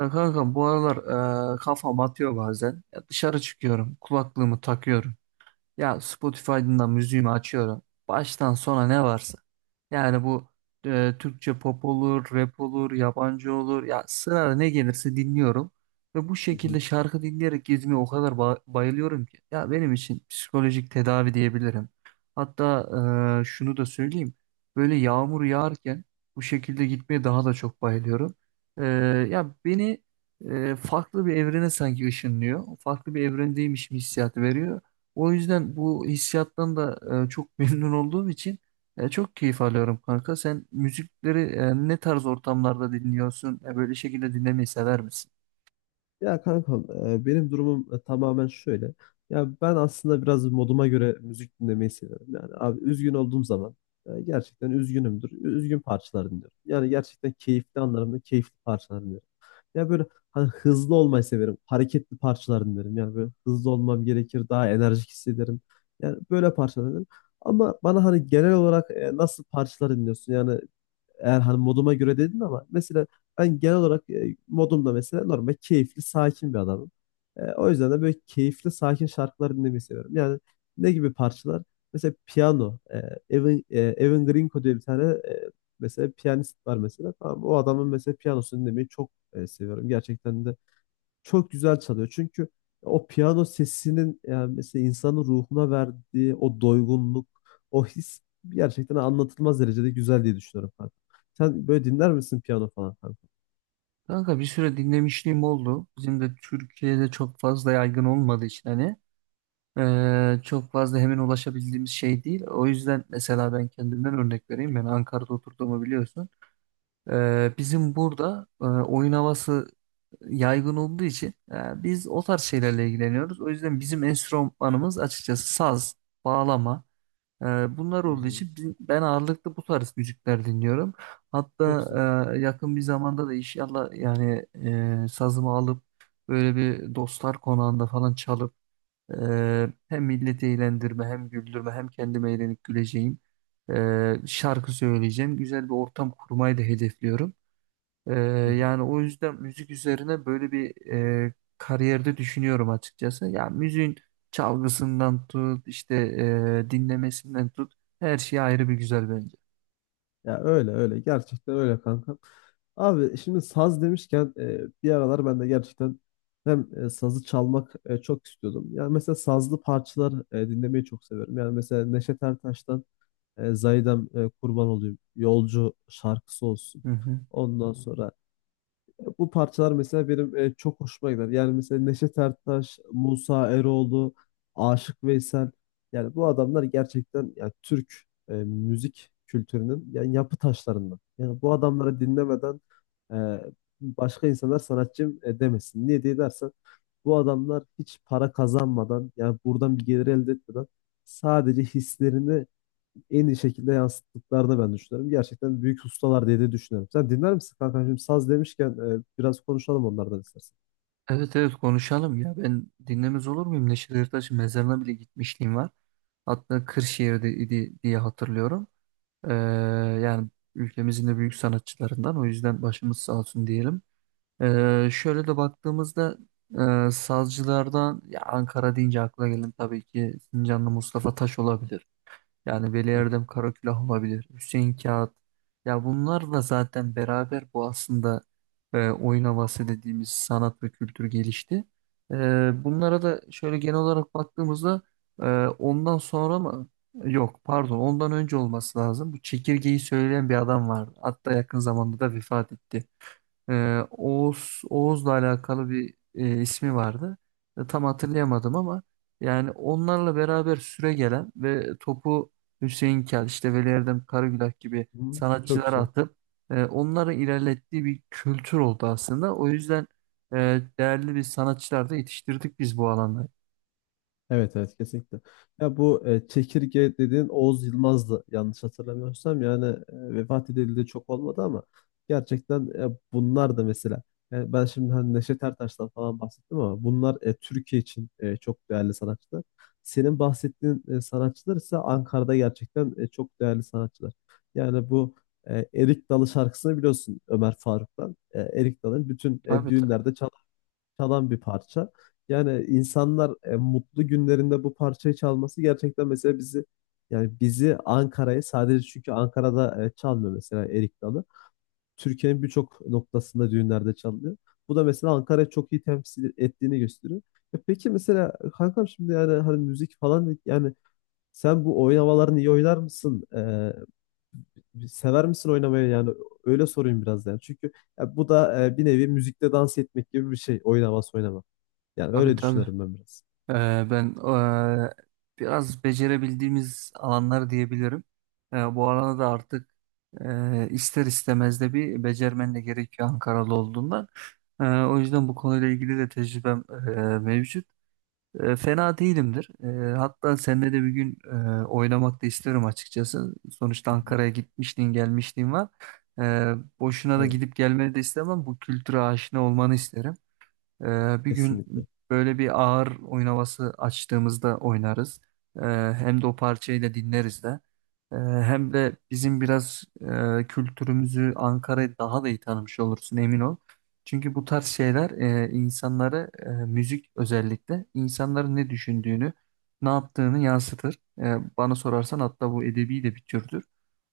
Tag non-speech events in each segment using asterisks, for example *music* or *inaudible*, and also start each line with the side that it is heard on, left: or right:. right: Ya kanka bu aralar kafam atıyor bazen. Ya dışarı çıkıyorum, kulaklığımı takıyorum. Ya Spotify'dan da müziğimi açıyorum. Baştan sona ne varsa. Yani bu Türkçe pop olur, rap olur, yabancı olur. Ya sırada ne gelirse dinliyorum. Ve bu
left: Hı hı.
right: şekilde şarkı dinleyerek gezmeye o kadar bayılıyorum ki. Ya benim için psikolojik tedavi diyebilirim. Hatta şunu da söyleyeyim. Böyle yağmur yağarken bu şekilde gitmeye daha da çok bayılıyorum. E, ya beni farklı bir evrene sanki ışınlıyor. Farklı bir evrendeymişim hissiyatı veriyor. O yüzden bu hissiyattan da çok *laughs* memnun olduğum için çok keyif alıyorum kanka. Sen müzikleri ne tarz ortamlarda dinliyorsun? Böyle şekilde dinlemeyi sever misin?
left: Ya kankam benim durumum tamamen şöyle. Ya ben aslında biraz moduma göre müzik dinlemeyi seviyorum. Yani abi üzgün olduğum zaman gerçekten üzgünümdür. Üzgün parçalar dinliyorum. Yani gerçekten keyifli anlarımda keyifli parçalar dinliyorum. Ya böyle hani hızlı olmayı severim. Hareketli parçalar dinlerim. Yani böyle hızlı olmam gerekir. Daha enerjik hissederim. Yani böyle parçalar dinlerim. Ama bana hani genel olarak nasıl parçalar dinliyorsun? Yani eğer hani moduma göre dedin ama mesela ben genel olarak modumda mesela normal keyifli, sakin bir adamım. O yüzden de böyle keyifli, sakin şarkılar dinlemeyi seviyorum. Yani ne gibi parçalar? Mesela piyano. Evan Grinko diye bir tane e, mesela piyanist var mesela. Tamam, o adamın mesela piyanosunu dinlemeyi çok seviyorum. Gerçekten de çok güzel çalıyor. Çünkü o piyano sesinin yani mesela insanın ruhuna verdiği o doygunluk, o his gerçekten anlatılmaz derecede güzel diye düşünüyorum kanka. Sen böyle dinler misin piyano falan kanka?
right: Kanka bir süre dinlemişliğim oldu. Bizim de Türkiye'de çok fazla yaygın olmadığı için hani çok fazla hemen ulaşabildiğimiz şey değil. O yüzden mesela ben kendimden örnek vereyim. Ben Ankara'da oturduğumu biliyorsun. Bizim burada oyun havası yaygın olduğu için biz o tarz şeylerle ilgileniyoruz. O yüzden bizim enstrümanımız açıkçası saz, bağlama. e, bunlar
left: Hı
right: olduğu
left: hı.
right: için ben ağırlıklı bu tarz müzikler dinliyorum.
left: Çok güzel.
right: Hatta yakın bir zamanda da inşallah yani sazımı alıp böyle bir dostlar konağında falan çalıp hem milleti eğlendirme hem güldürme hem kendime eğlenip güleceğim şarkı söyleyeceğim. Güzel bir ortam kurmayı da hedefliyorum. Ee,
left: Hı hı.
right: yani o yüzden müzik üzerine böyle bir kariyerde düşünüyorum açıkçası. Ya müziğin çalgısından tut, işte dinlemesinden tut, her şey ayrı bir güzel bence.
left: Ya öyle öyle gerçekten öyle kanka. Abi şimdi saz demişken bir aralar ben de gerçekten hem sazı çalmak çok istiyordum. Yani mesela sazlı parçalar dinlemeyi çok severim. Yani mesela Neşet Ertaş'tan Zaydem kurban olayım. Yolcu şarkısı olsun.
right: Hı hı.
left: Ondan sonra bu parçalar mesela benim çok hoşuma gider. Yani mesela Neşet Ertaş, Musa Eroğlu, Aşık Veysel. Yani bu adamlar gerçekten yani Türk müzik kültürünün yani yapı taşlarından. Yani bu adamları dinlemeden e, başka insanlar sanatçım demesin. Niye diye dersen bu adamlar hiç para kazanmadan yani buradan bir gelir elde etmeden sadece hislerini en iyi şekilde yansıttıklarını ben düşünüyorum. Gerçekten büyük ustalar diye de düşünüyorum. Sen dinler misin kanka? Şimdi saz demişken biraz konuşalım onlardan istersen.
right: Evet, evet, konuşalım ya. Ben dinlemez olur muyum? Neşet Ertaş'ın mezarına bile gitmişliğim var. Hatta Kırşehir'de idi diye hatırlıyorum. Ee, yani ülkemizin de büyük sanatçılarından. O yüzden başımız sağ olsun diyelim. Şöyle de baktığımızda sazcılardan ya Ankara deyince akla gelen tabii ki Sincanlı Mustafa Taş olabilir. Yani Veli
left: Hı
right: Erdem Karakulah olabilir. Hüseyin Kağıt. Ya bunlarla zaten beraber bu aslında oyun havası dediğimiz sanat ve kültür gelişti. E, bunlara da şöyle genel olarak baktığımızda e, ondan sonra mı? Yok, pardon, ondan önce olması lazım. Bu çekirgeyi söyleyen bir adam vardı. Hatta yakın zamanda da vefat etti. Oğuz Oğuz'la alakalı bir ismi vardı. Tam hatırlayamadım ama yani onlarla beraber süre gelen ve topu Hüseyin Kel, işte Veli Erdem Karagülak gibi
left: hı. Çok
right: sanatçılara
left: güzel.
right: atıp onların ilerlettiği bir kültür oldu aslında. O yüzden değerli bir sanatçılar da yetiştirdik biz bu alanda.
left: Evet evet kesinlikle. Ya bu çekirge dediğin Oğuz Yılmaz'dı yanlış hatırlamıyorsam yani vefat edildi de çok olmadı ama gerçekten bunlar da mesela yani ben şimdi hani Neşet Ertaş'tan falan bahsettim ama bunlar Türkiye için çok değerli sanatçılar. Senin bahsettiğin sanatçılar ise Ankara'da gerçekten çok değerli sanatçılar. Yani bu Erik Dalı şarkısını biliyorsun Ömer Faruk'tan. Erik Dalı'nın bütün
right: Tabii, tabii,
left: düğünlerde çalan bir parça. Yani insanlar mutlu günlerinde bu parçayı çalması gerçekten mesela bizi yani bizi Ankara'yı sadece çünkü Ankara'da çalmıyor mesela Erik Dalı. Türkiye'nin birçok noktasında düğünlerde çalınıyor. Bu da mesela Ankara'yı çok iyi temsil ettiğini gösteriyor. E peki mesela kankam şimdi yani hani müzik falan dedik, yani sen bu oynamalarını iyi oynar mısın? Sever misin oynamayı yani öyle sorayım biraz yani. Çünkü ya bu da bir nevi müzikte dans etmek gibi bir şey oynaması oynama. Yani
right: tabii.
left: öyle
right: Tabii.
left: düşünüyorum ben biraz.
right: Ee, Ben biraz becerebildiğimiz alanlar diyebilirim. Bu alana da artık ister istemez de bir becermen de gerekiyor Ankaralı olduğundan. O yüzden bu konuyla ilgili de tecrübem mevcut. Fena değilimdir. Hatta seninle de bir gün oynamak da isterim açıkçası. Sonuçta
left: Hı hı.
right: Ankara'ya gitmişliğin gelmişliğin var. Ee, boşuna da
left: Tabii.
right: gidip gelmeni de istemem. Bu kültüre aşina olmanı isterim. Bir gün
left: Kesinlikle.
right: böyle bir ağır oyun havası açtığımızda oynarız. Ee, hem de o parçayı da dinleriz de. Hem de bizim biraz kültürümüzü Ankara'yı daha da iyi tanımış olursun, emin ol. Çünkü bu tarz şeyler insanları müzik özellikle insanların ne düşündüğünü, ne yaptığını yansıtır. Bana sorarsan hatta bu edebi de bir türdür.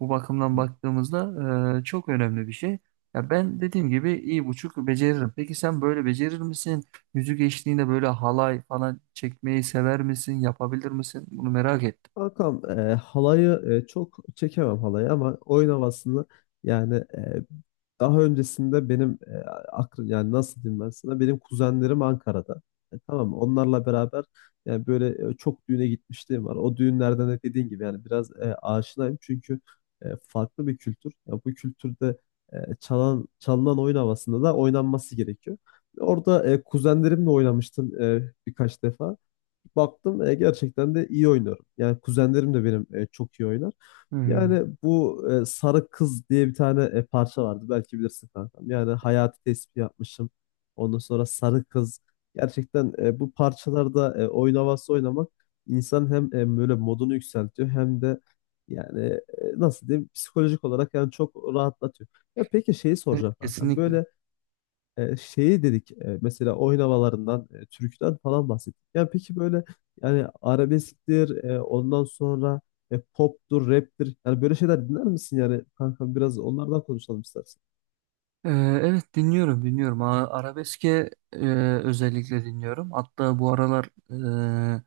right: Bu
left: Hı
right: bakımdan
left: hı.
right: baktığımızda çok önemli bir şey. Ya ben dediğim gibi iyi buçuk beceririm. Peki sen böyle becerir misin? Yüzük eşliğinde böyle halay falan çekmeyi sever misin? Yapabilir misin? Bunu merak ettim.
left: Kankam halayı çok çekemem halayı ama oyun havasını yani daha öncesinde benim aklım yani nasıl diyeyim ben sana benim kuzenlerim Ankara'da. E, tamam mı? Onlarla beraber yani böyle çok düğüne gitmişliğim var. O düğünlerden de dediğin gibi yani biraz aşinayım çünkü farklı bir kültür. Ya bu kültürde çalan çalınan oyun havasında da oynanması gerekiyor. Orada kuzenlerimle oynamıştım birkaç defa baktım gerçekten de iyi oynuyorum. Yani kuzenlerim de benim çok iyi oynar.
right: Hmm.
left: Yani bu Sarı Kız diye bir tane parça vardı. Belki bilirsin kankam. Yani hayati tespih yapmışım. Ondan sonra Sarı Kız. Gerçekten bu parçalarda oyun havası oynamak insan hem böyle modunu yükseltiyor hem de yani nasıl diyeyim psikolojik olarak yani çok rahatlatıyor. Ya peki şeyi
right: Evet,
left: soracağım kankam.
right: kesinlikle.
left: Böyle şeyi dedik mesela oynamalarından, türküden falan bahsettik. Ya peki böyle yani arabesktir, ondan sonra poptur, raptir. Yani böyle şeyler dinler misin yani kankam biraz onlardan konuşalım istersen.
right: Ee, evet dinliyorum, dinliyorum. Arabeske özellikle dinliyorum. Hatta bu aralar e,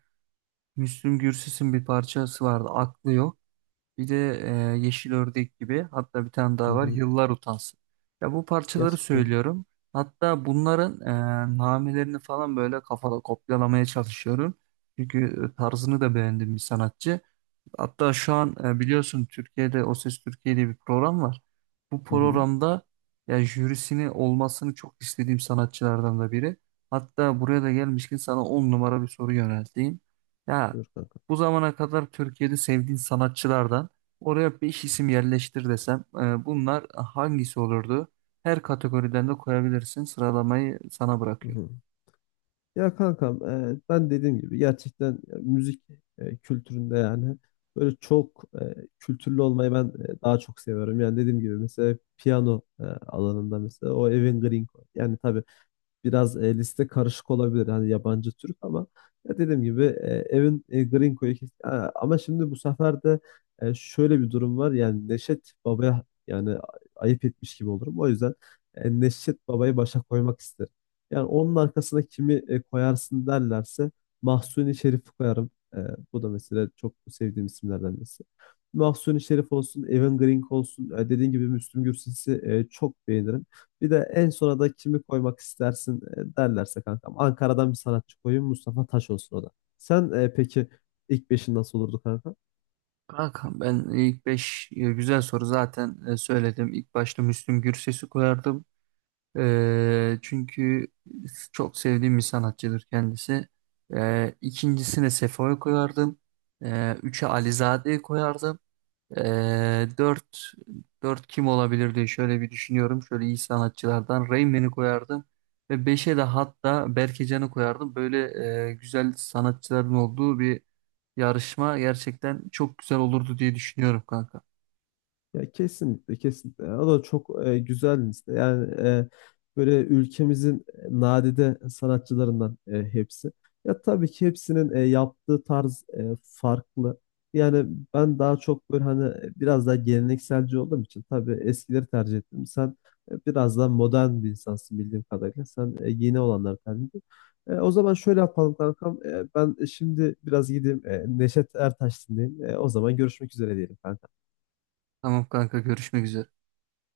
right: Müslüm Gürses'in bir parçası vardı. Aklı yok. Bir de Yeşil Ördek gibi, hatta bir tane
left: Hı
right: daha var,
left: hı.
right: Yıllar Utansın. Ya bu parçaları
left: Gerçekten.
right: söylüyorum. Hatta bunların namelerini falan böyle kafada kopyalamaya çalışıyorum. Çünkü tarzını da beğendim bir sanatçı. Hatta şu an biliyorsun Türkiye'de O Ses Türkiye diye bir program var. Bu
left: Hı hı.
right: programda ya jürisini olmasını çok istediğim sanatçılardan da biri. Hatta buraya da gelmişken sana 10 numara bir soru yönelteyim. Ya
left: Buyur kankam.
right: bu zamana kadar Türkiye'de sevdiğin sanatçılardan oraya 5 isim yerleştir desem bunlar hangisi olurdu? Her kategoriden de koyabilirsin. Sıralamayı sana
left: Hı
right: bırakıyorum.
left: hı. Ya kankam ben dediğim gibi gerçekten müzik kültüründe yani böyle çok kültürlü olmayı ben daha çok seviyorum. Yani dediğim gibi mesela piyano alanında mesela o Evan Green. Yani tabii biraz liste karışık olabilir. Hani yabancı Türk ama ya dediğim gibi Gringo'yu kes- Ha, ama şimdi bu sefer de şöyle bir durum var. Yani Neşet Baba'ya yani a- ayıp etmiş gibi olurum. O yüzden Neşet Baba'yı başa koymak isterim. Yani onun arkasına kimi koyarsın derlerse Mahsuni Şerif'i koyarım. E, Bu da mesela çok sevdiğim isimlerden birisi. Mahsuni Şerif olsun, Evan Gringo olsun. Dediğim gibi Müslüm Gürses'i çok beğenirim. Bir de en sona da kimi koymak istersin derlerse kankam. Ankara'dan bir sanatçı koyayım Mustafa Taş olsun o da. Sen peki ilk beşin nasıl olurdu kanka?
right: Kankam ben ilk 5 güzel soru zaten söyledim. İlk başta Müslüm Gürses'i koyardım. Çünkü çok sevdiğim bir sanatçıdır kendisi. İkincisine Sefo'yu koyardım. Üçe Alizade'yi koyardım. Ee, dört, dört kim olabilir diye şöyle bir düşünüyorum. Şöyle iyi sanatçılardan Rayman'i koyardım. Ve beşe de hatta Berkecanı koyardım. Böyle güzel sanatçıların olduğu bir yarışma gerçekten çok güzel olurdu diye düşünüyorum kanka.
left: Ya kesinlikle kesinlikle. O da çok güzel liste. Yani böyle ülkemizin nadide sanatçılarından hepsi. Ya tabii ki hepsinin yaptığı tarz farklı. Yani ben daha çok böyle hani biraz daha gelenekselci olduğum için tabii eskileri tercih ettim. Sen biraz daha modern bir insansın bildiğim kadarıyla. Sen yeni olanları tercih ettin. O zaman şöyle yapalım kankam. Ben şimdi biraz gideyim Neşet Ertaş dinleyeyim. O zaman görüşmek üzere diyelim kankam.
right: Tamam kanka, görüşmek üzere.